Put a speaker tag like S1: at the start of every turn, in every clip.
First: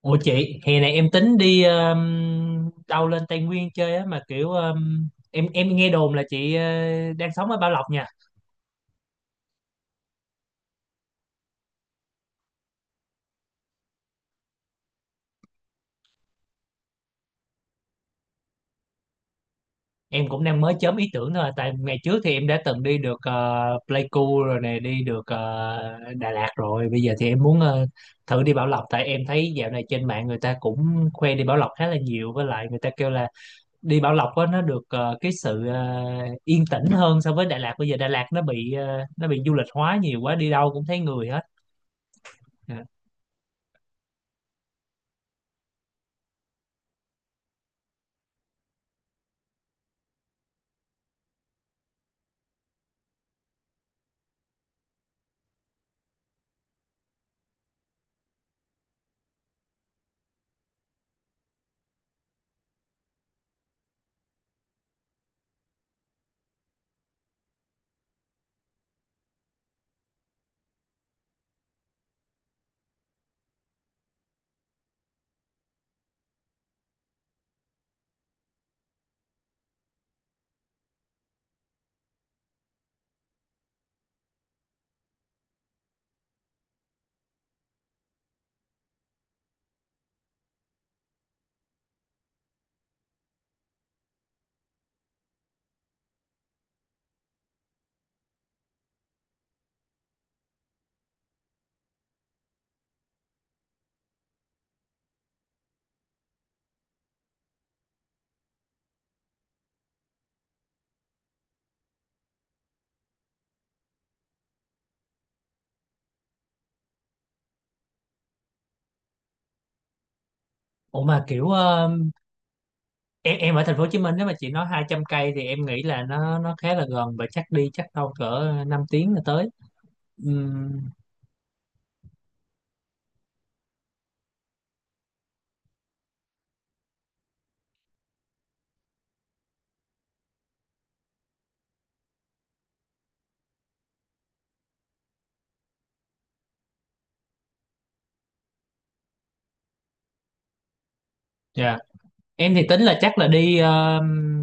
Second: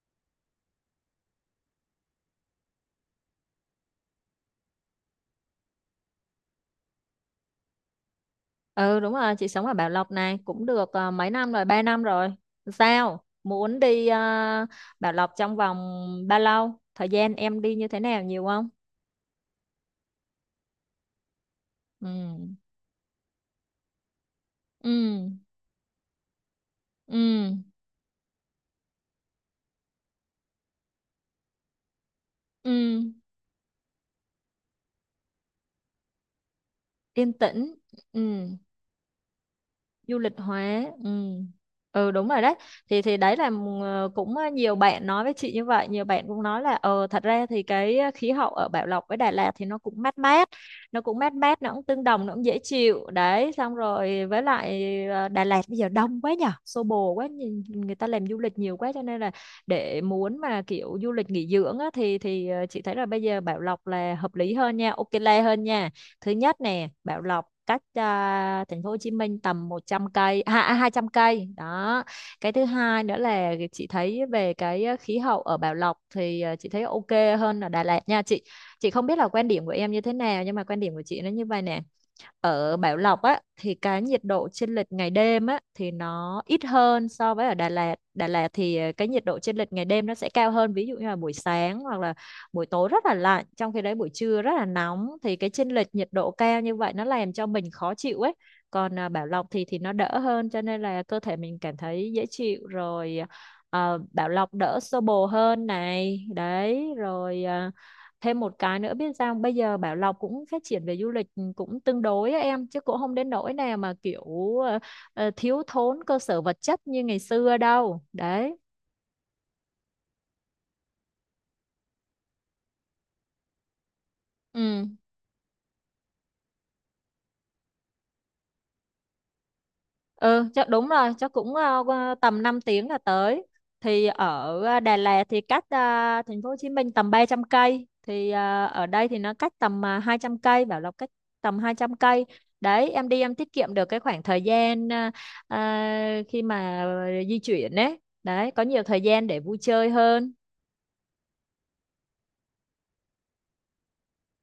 S1: Ủa chị, hè này em tính đi đâu lên Tây Nguyên chơi á, mà kiểu em nghe đồn là chị đang sống ở Bảo Lộc nha.
S2: Ừ đúng rồi, chị sống ở Bảo Lộc này cũng được mấy năm rồi, 3 năm rồi. Sao? Muốn đi Bảo Lộc trong vòng bao lâu? Thời gian em đi như thế nào nhiều không?
S1: Em cũng đang mới chớm ý tưởng thôi à, tại ngày
S2: Ừ.
S1: trước thì em đã từng đi được Pleiku rồi nè,
S2: Ừ.
S1: đi được Đà Lạt rồi. Bây giờ thì em
S2: Ừ.
S1: muốn thử đi Bảo Lộc, tại em thấy dạo này trên mạng người ta cũng khoe đi Bảo Lộc khá là nhiều, với lại người ta
S2: Ừ.
S1: kêu là đi Bảo Lộc á nó được cái sự yên tĩnh hơn
S2: Yên
S1: so với Đà
S2: tĩnh.
S1: Lạt. Bây giờ Đà
S2: Ừ.
S1: Lạt nó bị du lịch hóa
S2: Du
S1: nhiều
S2: lịch
S1: quá, đi đâu
S2: hóa,
S1: cũng thấy
S2: ừ.
S1: người hết.
S2: Ừ, đúng rồi đấy.
S1: Dạ.
S2: Thì đấy là cũng nhiều bạn nói với chị như vậy. Nhiều bạn cũng nói là thật ra thì cái khí hậu ở Bảo Lộc với Đà Lạt thì nó cũng mát mát, nó cũng mát mát, nó cũng tương đồng, nó cũng dễ chịu đấy. Xong rồi với lại Đà Lạt bây giờ đông quá nhở, xô bồ quá, nhìn người ta làm du lịch nhiều quá cho nên là để muốn mà kiểu du lịch nghỉ dưỡng á, thì chị thấy là bây giờ Bảo Lộc là hợp lý hơn nha, ok le hơn nha. Thứ nhất nè, Bảo Lộc cách thành phố Hồ Chí Minh tầm 100 cây, à, 200 cây đó. Cái thứ hai nữa là chị thấy về cái khí hậu ở Bảo Lộc thì chị thấy ok hơn ở Đà Lạt nha chị. Chị không biết là quan điểm của em như thế nào nhưng mà quan điểm của chị nó như vậy nè. Ở Bảo Lộc á thì cái nhiệt độ chênh lệch ngày đêm á thì nó ít hơn so với ở Đà Lạt. Đà Lạt thì cái nhiệt độ chênh lệch ngày đêm nó sẽ cao hơn, ví dụ như là buổi sáng hoặc là buổi tối rất là lạnh trong khi đấy buổi trưa rất là nóng, thì cái chênh lệch nhiệt độ cao như vậy nó làm cho mình khó chịu ấy. Còn Bảo Lộc thì nó đỡ hơn cho nên là cơ thể mình cảm thấy dễ chịu rồi. Bảo Lộc đỡ xô bồ hơn này đấy rồi. Thêm một cái nữa, biết sao bây giờ Bảo Lộc cũng phát triển về du lịch, cũng tương đối á em, chứ cũng không đến nỗi nào mà kiểu ờ, thiếu thốn cơ sở vật chất như ngày xưa đâu đấy.
S1: Ủa, mà kiểu em ở thành phố Hồ Chí Minh, nếu mà chị nói hai
S2: Ừ.
S1: trăm cây thì em nghĩ là nó khá là gần, và chắc đâu cỡ 5 tiếng là tới.
S2: Ừ, chắc
S1: Um,
S2: đúng rồi, chắc cũng qua tầm 5 tiếng là tới. Thì ở Đà Lạt thì cách thành phố Hồ Chí Minh tầm 300 cây, thì ở đây thì nó cách tầm 200 cây, Bảo Lộc cách tầm 200 cây. Đấy, em đi em tiết kiệm được cái khoảng thời gian khi mà di chuyển đấy. Đấy, có nhiều thời gian để vui chơi hơn.
S1: Em thì tính là chắc là đi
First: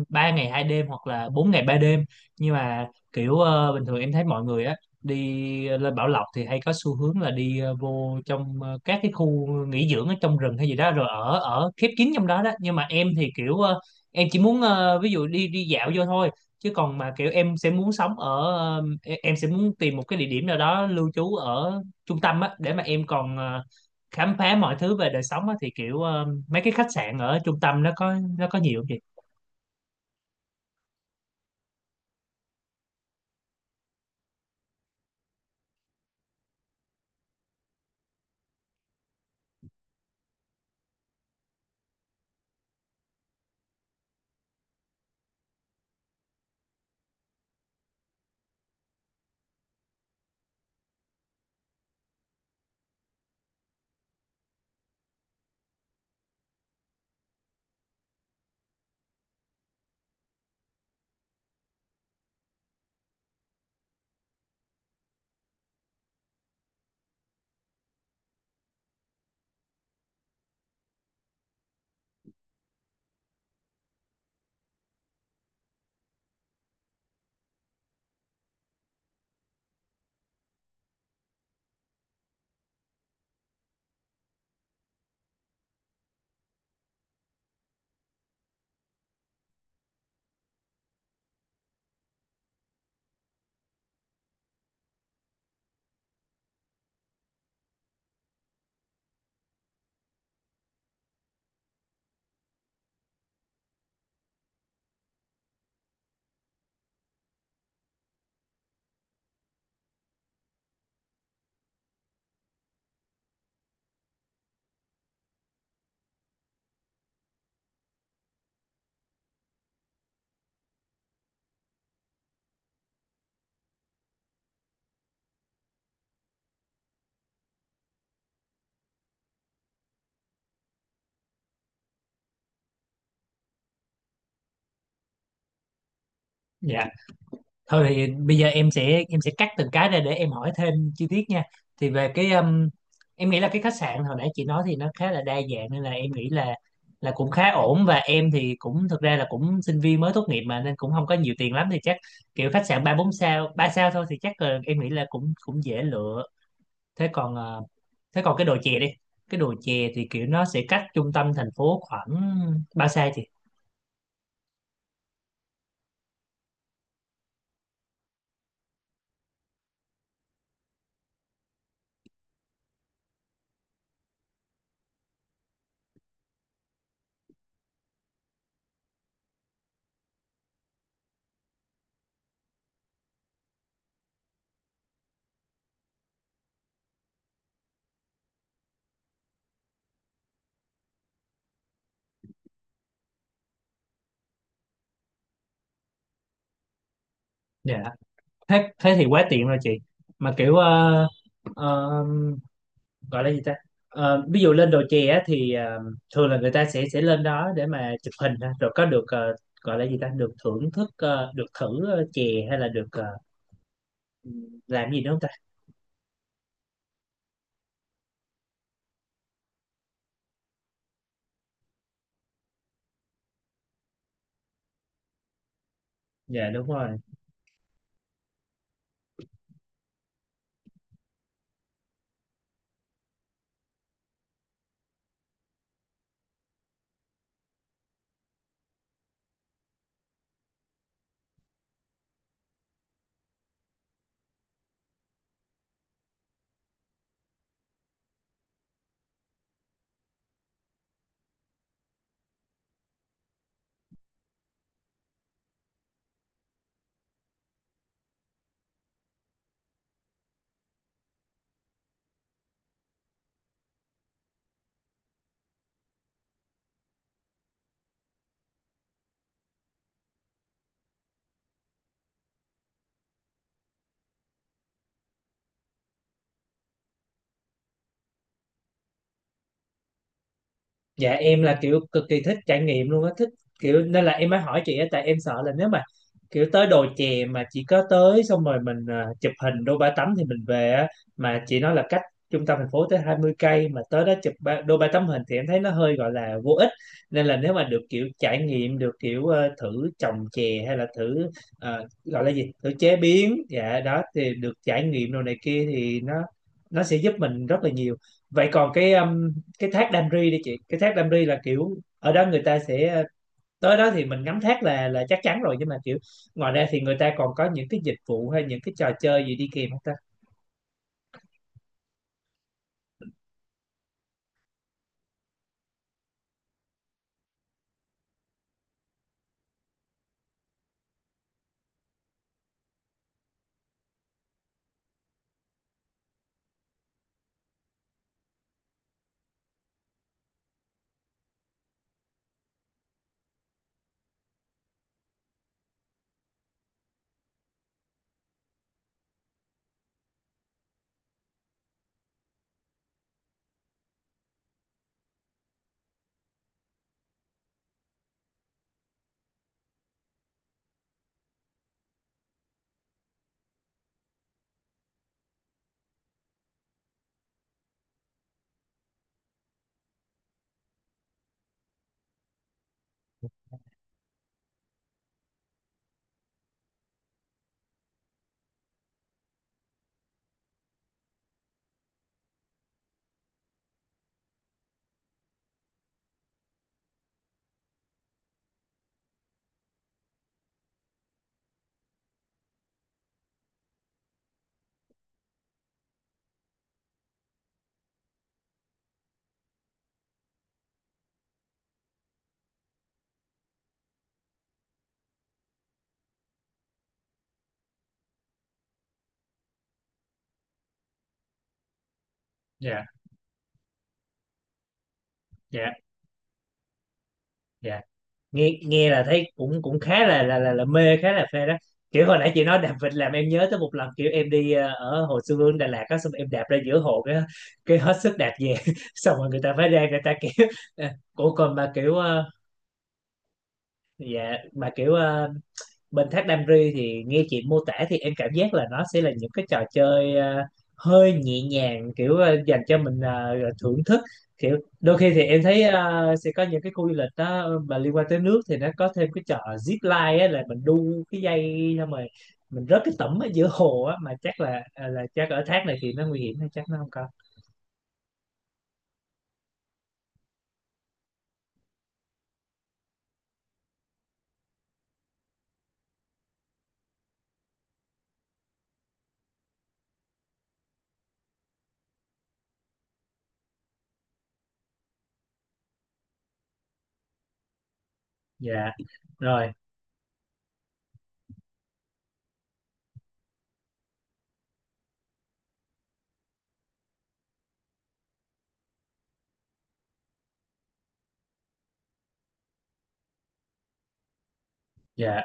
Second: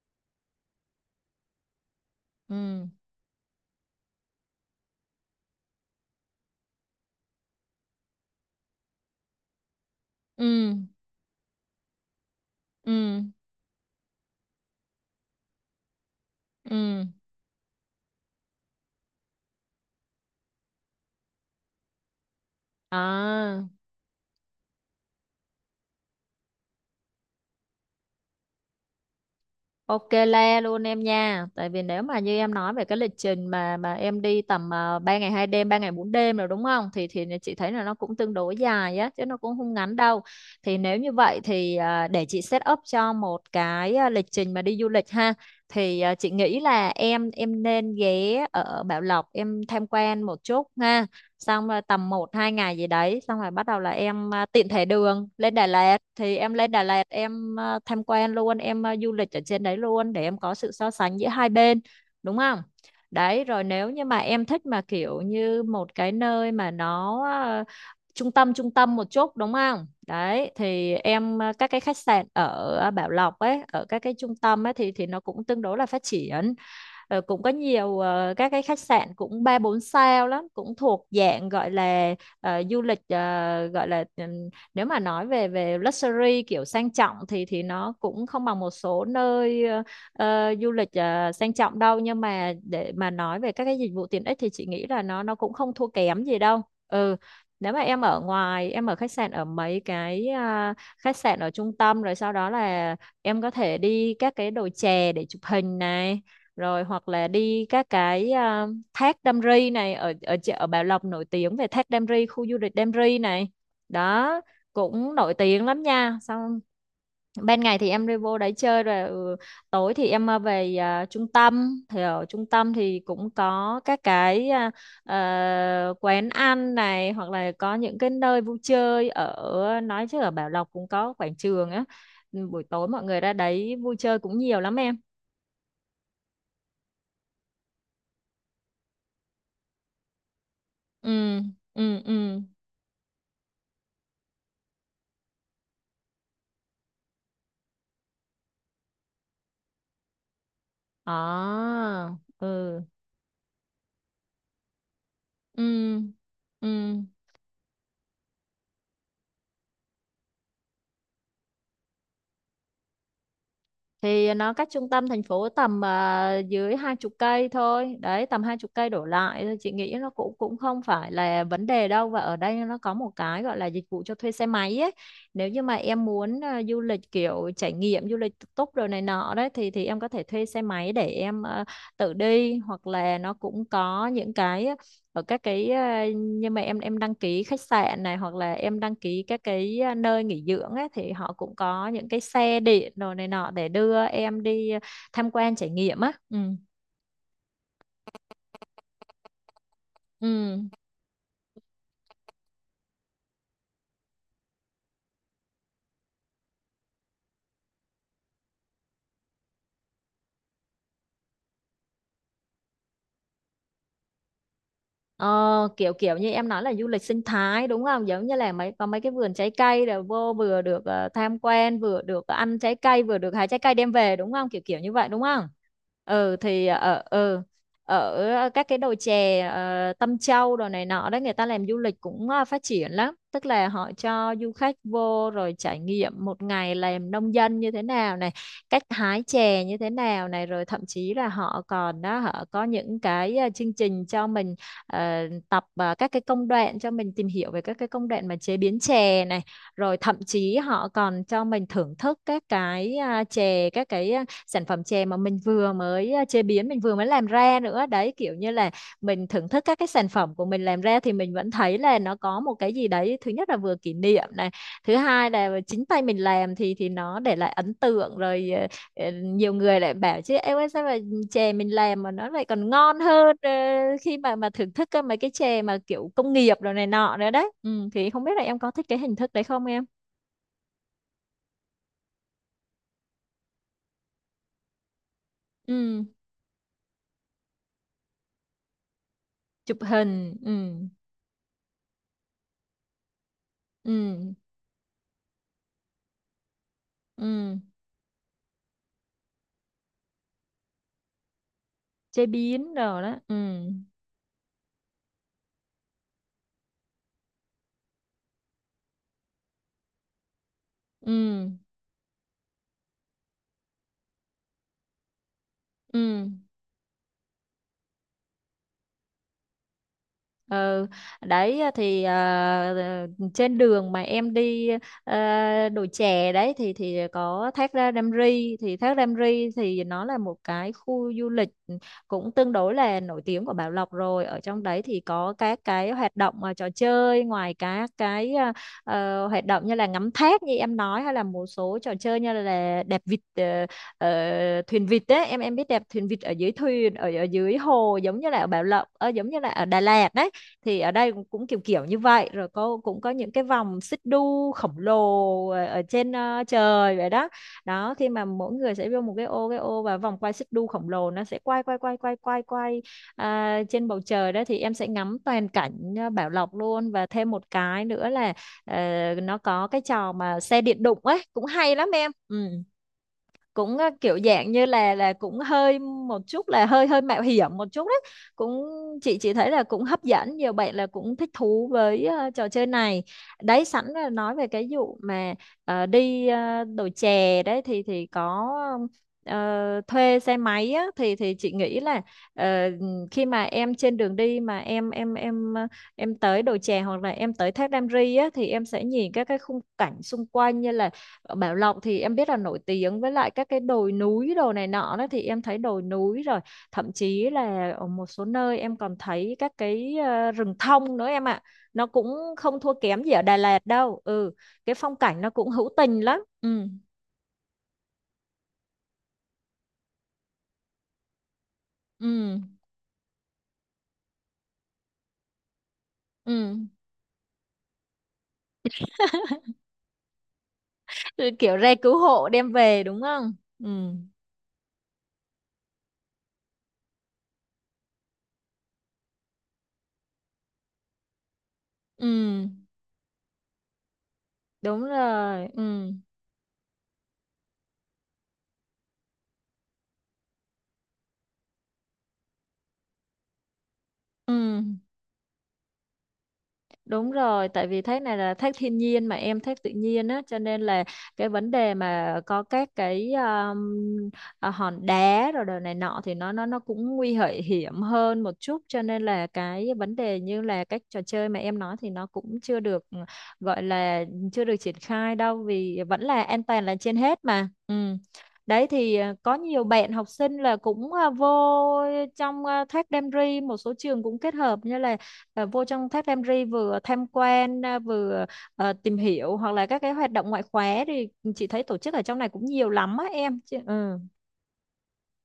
S1: 3 ngày 2 đêm hoặc là 4 ngày 3 đêm, nhưng
S2: Ừ,
S1: mà kiểu bình thường em thấy mọi người á đi lên Bảo Lộc thì hay có xu hướng là đi vô trong các cái khu nghỉ dưỡng ở trong rừng hay
S2: ừ,
S1: gì đó, rồi ở ở khép kín trong đó đó. Nhưng mà em
S2: ừ,
S1: thì kiểu em chỉ muốn ví dụ đi đi dạo vô thôi, chứ còn
S2: ừ.
S1: mà kiểu em sẽ muốn sống ở em sẽ muốn tìm một cái địa điểm nào đó lưu trú ở trung tâm á, để mà em còn
S2: À.
S1: khám phá mọi thứ về đời sống á, thì kiểu mấy cái khách sạn ở trung tâm nó có nhiều không chị?
S2: Ok le luôn em nha. Tại vì nếu mà như em nói về cái lịch trình mà em đi tầm 3 ngày 2 đêm, 3 ngày 4 đêm rồi đúng không? Thì chị thấy là nó cũng tương đối dài á chứ nó cũng không ngắn đâu. Thì nếu như vậy thì để chị set up cho một cái lịch trình mà đi du lịch ha. Thì chị nghĩ là em nên ghé ở Bảo Lộc em tham quan một chút ha, xong rồi tầm một 2 ngày gì đấy xong rồi bắt đầu là em tiện thể đường lên Đà Lạt thì em lên Đà Lạt em tham quan luôn em du lịch ở trên đấy luôn để em có sự so sánh giữa hai bên, đúng không? Đấy rồi, nếu như mà em thích mà kiểu như một cái nơi mà nó trung tâm một chút đúng không, đấy thì em các cái khách sạn ở Bảo Lộc ấy, ở các cái trung tâm ấy thì nó cũng tương đối là phát triển. Rồi cũng có nhiều các cái khách sạn cũng ba bốn sao lắm, cũng thuộc dạng gọi là du lịch gọi là nếu mà nói về về luxury kiểu sang trọng thì nó cũng không bằng một số nơi du lịch sang trọng đâu, nhưng mà để mà nói về các cái dịch vụ tiện ích thì chị nghĩ là nó cũng không thua kém gì đâu. Ừ. Nếu mà em ở ngoài, em ở khách sạn ở mấy cái khách sạn ở trung tâm, rồi sau đó là em có thể đi các cái đồi chè để chụp hình này, rồi hoặc là đi các cái thác Đam Ri này, ở ở chợ- ở Bảo Lộc nổi tiếng về thác Đam Ri, khu du lịch Đam Ri này, đó, cũng nổi tiếng lắm nha. Xong ban ngày thì em đi vô đấy chơi rồi, tối thì em về trung tâm, thì ở trung tâm thì cũng có các cái quán ăn này hoặc là có những cái nơi vui chơi ở, nói chứ ở Bảo Lộc cũng có quảng trường á. Ừ, buổi tối mọi người ra đấy vui chơi cũng nhiều lắm em.
S1: Dạ. Thôi thì bây giờ em sẽ cắt từng cái ra để em hỏi thêm chi tiết
S2: Ừ.
S1: nha. Thì
S2: Ừ.
S1: về cái
S2: Ừ.
S1: em nghĩ là cái khách sạn hồi nãy chị nói thì nó khá là đa dạng, nên là em nghĩ là cũng khá ổn, và em thì cũng, thực ra là cũng sinh viên mới tốt nghiệp mà, nên cũng không có nhiều tiền lắm, thì
S2: À,
S1: chắc kiểu khách
S2: ừ,
S1: sạn ba bốn sao, ba sao thôi, thì chắc là em nghĩ là cũng cũng dễ
S2: ừ,
S1: lựa.
S2: ừ.
S1: Thế còn ờ, thế còn cái đồ chè đi? Cái đồ chè thì kiểu nó sẽ cách trung tâm thành phố khoảng ba sao chị?
S2: Thì nó cách trung tâm thành phố tầm dưới 20 cây thôi. Đấy, tầm 20 cây đổ lại. Thôi, chị nghĩ nó cũng cũng không phải là vấn đề đâu. Và ở đây nó có một cái gọi là dịch vụ cho thuê xe máy ấy. Nếu như mà em muốn du lịch kiểu trải nghiệm, du lịch tự túc rồi này nọ đấy, thì em có thể thuê xe máy để em tự đi. Hoặc là nó cũng có những cái ở các cái nhưng mà em đăng ký khách sạn này hoặc là em đăng ký các cái nơi nghỉ dưỡng ấy, thì họ cũng có những cái xe điện đồ này nọ để đưa em đi tham quan trải nghiệm á. Ừ.
S1: Dạ. thế thế thì quá tiện rồi chị,
S2: Ừ.
S1: mà kiểu ờ, gọi là gì ta? Ờ, ví dụ lên đồ chè á, thì thường là người ta sẽ lên đó để mà chụp hình ha, rồi có được gọi là gì ta, được thưởng thức được thử chè, hay là được làm gì nữa không ta?
S2: Ờ, Kiểu kiểu như em nói là du lịch sinh thái đúng không? Giống như là mấy có mấy cái vườn trái cây rồi vô vừa được tham quan, vừa được ăn trái cây, vừa được hái trái cây đem về đúng không? Kiểu kiểu như vậy đúng không? Ừ
S1: Dạ
S2: thì
S1: đúng rồi.
S2: ở ở các cái đồi chè Tâm Châu đồ này nọ đấy, người ta làm du lịch cũng phát triển lắm, tức là họ cho du khách vô rồi trải nghiệm một ngày làm nông dân như thế nào này, cách hái chè như thế nào này, rồi thậm chí là họ còn đó họ có những cái chương trình cho mình ờ, tập các cái công đoạn, cho mình tìm hiểu về các cái công đoạn mà chế biến chè này, rồi thậm chí họ còn cho mình thưởng thức các cái chè, các cái sản phẩm chè mà mình vừa mới chế biến, mình vừa mới làm ra nữa đấy, kiểu như là mình thưởng thức các cái sản phẩm của mình làm ra thì mình vẫn thấy là nó có một cái gì đấy. Thứ nhất là vừa kỷ niệm này, thứ hai là chính tay mình làm thì nó để lại ấn tượng rồi. Ờ, Nhiều người lại bảo chứ em ơi sao mà chè mình làm mà nó lại còn ngon hơn khi mà thưởng thức cơ, mấy cái chè mà kiểu công nghiệp rồi này nọ nữa đấy, thì không biết là em có thích cái hình thức đấy không em?
S1: Dạ em là kiểu cực kỳ thích trải nghiệm luôn á, thích kiểu, nên là em mới hỏi chị á, tại em sợ là nếu mà
S2: Ừ,
S1: kiểu tới đồi chè mà chỉ có tới xong rồi mình chụp hình
S2: chụp
S1: đô ba tấm thì
S2: hình,
S1: mình
S2: ừ,
S1: về á, mà chị nói là cách trung tâm thành phố tới 20 cây mà tới
S2: ừ,
S1: đó chụp ba, đô ba tấm hình thì em thấy nó hơi gọi là vô ích. Nên là nếu
S2: ừ,
S1: mà được kiểu trải nghiệm, được kiểu thử trồng chè hay là thử gọi
S2: chế
S1: là gì, thử
S2: biến
S1: chế
S2: rồi đó, ừ,
S1: biến, dạ đó, thì được trải nghiệm đồ này kia thì nó sẽ giúp mình rất là nhiều. Vậy còn cái thác Đam Ri đi chị, cái thác Đam
S2: ừ,
S1: Ri là kiểu ở đó người ta sẽ tới đó thì mình ngắm thác là chắc chắn rồi, nhưng mà kiểu
S2: ừ.
S1: ngoài ra thì người ta còn có những cái dịch vụ hay những cái trò chơi gì đi kèm không ta?
S2: Ừ, đấy trên đường mà em đi đồi chè đấy thì có thác Đam Ri thì thác Đam Ri thì nó là một cái khu du lịch cũng tương đối là nổi tiếng của Bảo Lộc rồi. Ở trong đấy thì có các cái hoạt động, trò chơi ngoài các cái hoạt động như là ngắm thác như em nói, hay là một số trò chơi như là đạp vịt, thuyền vịt đấy. Em biết đạp thuyền vịt ở dưới thuyền ở ở dưới hồ, giống như là ở Bảo Lộc, giống như là ở Đà Lạt đấy, thì ở đây cũng kiểu kiểu như vậy. Rồi có cũng có những cái vòng xích đu khổng lồ ở trên trời vậy đó. Đó, khi mà mỗi người sẽ vô một cái ô và vòng quay xích đu khổng lồ, nó sẽ quay quay quay quay quay quay trên bầu trời đó, thì em sẽ ngắm toàn cảnh Bảo Lộc luôn. Và thêm một cái nữa là, ờ, nó có cái trò mà xe điện đụng ấy cũng hay lắm em. Ừ, cũng kiểu dạng như là cũng hơi một chút, là hơi hơi mạo hiểm một chút đấy. Cũng, chị thấy là cũng hấp dẫn, nhiều bạn là cũng thích thú với trò chơi này. Đấy, sẵn là nói về cái vụ mà đồi chè đấy thì có thuê xe máy á, thì chị nghĩ là, ờ, khi mà em trên đường đi, mà em tới đồi chè hoặc là em tới thác Đam Ri á, thì em sẽ nhìn các cái khung cảnh xung quanh. Như là Bảo Lộc thì em biết là nổi tiếng với lại các cái đồi núi đồ này nọ đó, thì em thấy đồi núi rồi thậm chí là ở một số nơi em còn thấy các cái rừng thông nữa em ạ. Nó cũng không thua
S1: Dạ,
S2: kém gì ở Đà Lạt đâu. Ừ, cái phong cảnh nó cũng hữu
S1: dạ,
S2: tình lắm. Ừ,
S1: dạ. Nghe nghe là thấy cũng cũng khá là, mê, khá là phê đó. Kiểu hồi nãy
S2: ừ,
S1: chị nói đạp vịt làm em nhớ tới một lần, kiểu em đi ở Hồ Xuân Hương Đà Lạt á, xong em đạp
S2: ừ.
S1: ra giữa hồ, cái hết sức đạp về xong rồi người ta phải ra, người ta kiểu "Ờ,
S2: Rồi
S1: ủa còn
S2: kiểu
S1: mà
S2: re
S1: kiểu
S2: cứu hộ đem về đúng không? Ừ,
S1: dạ, mà kiểu bên Thác Đam Ri thì nghe chị mô tả thì em cảm giác là nó sẽ là những cái trò chơi hơi nhẹ nhàng, kiểu
S2: ừ,
S1: dành cho mình thưởng thức. Kiểu
S2: đúng
S1: đôi khi thì em
S2: rồi.
S1: thấy
S2: Ừ,
S1: sẽ có những cái khu du lịch đó mà liên quan tới nước thì nó có thêm cái trò zip line á, là mình đu cái dây xong rồi mình rớt cái tẩm ở giữa hồ á, mà
S2: ừ,
S1: chắc là là chắc ở thác này thì nó nguy hiểm, hay chắc nó không có?
S2: đúng rồi, tại vì thác này là thác thiên nhiên mà em, thác tự nhiên á, cho nên là cái vấn đề mà có các cái hòn đá rồi đồ này nọ thì nó cũng nguy hại hiểm hơn một chút, cho nên là cái vấn đề như là các trò chơi mà em nói thì nó cũng chưa được gọi là, chưa được triển khai đâu, vì vẫn là an toàn là trên hết mà. Ừ. Đấy,
S1: Dạ
S2: thì có
S1: rồi.
S2: nhiều bạn học sinh là cũng vô trong, thác Đam Ri một số trường cũng kết hợp như là, vô trong thác Đam Ri vừa tham quan, vừa tìm hiểu hoặc là các cái hoạt động ngoại khóa, thì chị thấy tổ chức ở trong này cũng nhiều lắm á em. Chị, ừ,
S1: Dạ.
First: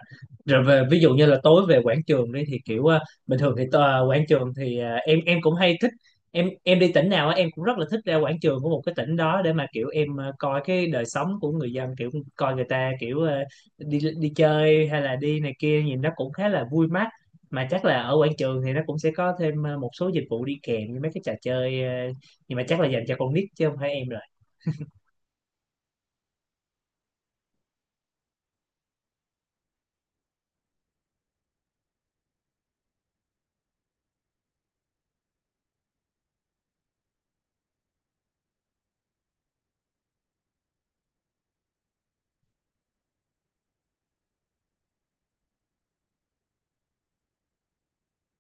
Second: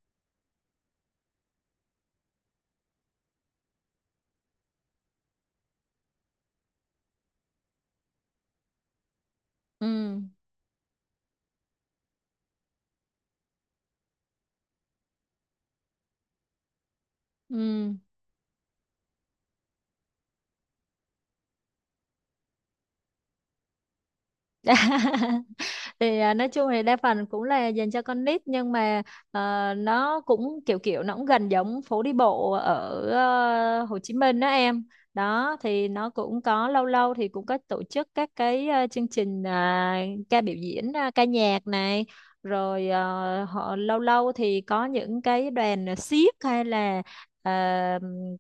S1: Rồi về ví dụ như là tối về quảng trường đi, thì kiểu bình thường thì quảng trường thì em cũng hay thích, em đi tỉnh nào á, em cũng rất là thích ra quảng trường của một cái tỉnh đó để mà kiểu em
S2: ừ,
S1: coi cái đời sống của người dân, kiểu coi người ta kiểu đi đi chơi hay là đi này kia, nhìn nó cũng khá là vui mắt. Mà chắc
S2: ừ.
S1: là ở quảng trường thì nó cũng sẽ có thêm một số dịch vụ đi kèm như mấy cái trò chơi nhưng mà chắc là dành cho con nít chứ không phải em rồi.
S2: Thì nói chung thì đa phần cũng là dành cho con nít, nhưng mà nó cũng kiểu kiểu, nó cũng gần giống phố đi bộ ở Hồ Chí Minh đó em. Đó thì nó cũng có, lâu lâu thì cũng có tổ chức các cái chương trình, ca biểu diễn, ca nhạc này, rồi họ lâu lâu thì có những cái đoàn xiếc, hay là ờ,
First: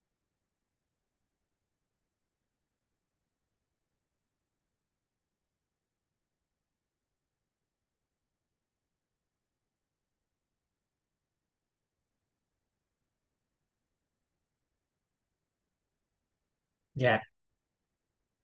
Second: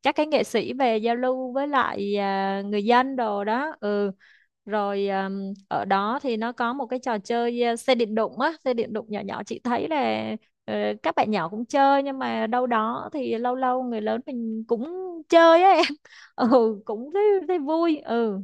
S2: các cái nghệ sĩ về giao lưu với lại người dân đồ đó. Ừ, rồi ở đó thì nó có một cái trò chơi, xe điện đụng á, xe điện đụng nhỏ nhỏ, chị thấy là ờ, các bạn nhỏ cũng chơi, nhưng mà đâu đó thì lâu lâu người lớn mình cũng chơi á em. Ừ, cũng
S1: Dạ,
S2: thấy vui. Ừ,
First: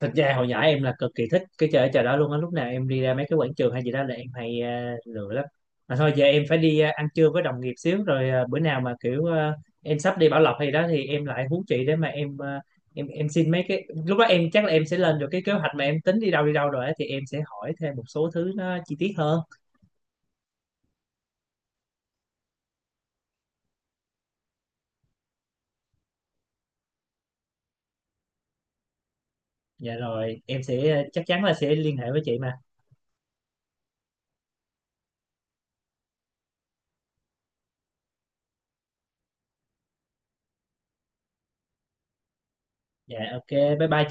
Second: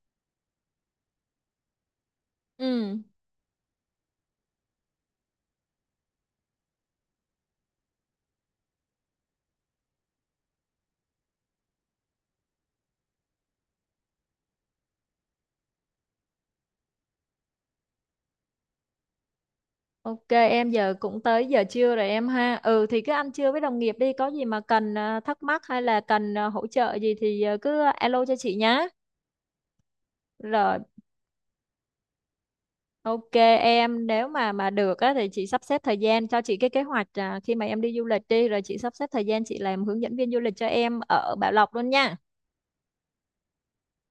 S1: thật ra hồi nhỏ em là cực kỳ thích cái chơi ở chợ đó luôn á, lúc nào em
S2: ừ,
S1: đi ra mấy cái quảng trường hay gì đó là em hay lựa lắm. Mà thôi, giờ em phải đi ăn trưa với đồng nghiệp xíu rồi, bữa nào mà kiểu em sắp đi Bảo Lộc hay đó thì em lại hú chị, để mà em em xin mấy cái, lúc đó em chắc là em sẽ lên được cái kế hoạch mà em tính đi đâu rồi á, thì em sẽ hỏi thêm một số thứ nó chi tiết hơn.
S2: ok em, giờ cũng tới giờ trưa rồi em ha. Ừ, thì cứ ăn trưa với đồng nghiệp đi, có gì mà cần thắc mắc hay là cần hỗ trợ gì thì cứ alo cho chị nhá.
S1: Dạ rồi, em
S2: Rồi,
S1: sẽ chắc chắn là sẽ liên hệ với chị mà.
S2: ok em, nếu mà được á, thì chị sắp xếp thời gian cho chị cái kế hoạch, khi mà em đi du lịch đi, rồi chị sắp xếp thời gian chị làm hướng dẫn viên du lịch cho em ở Bảo Lộc luôn nha.
S1: Dạ, ok, bye bye.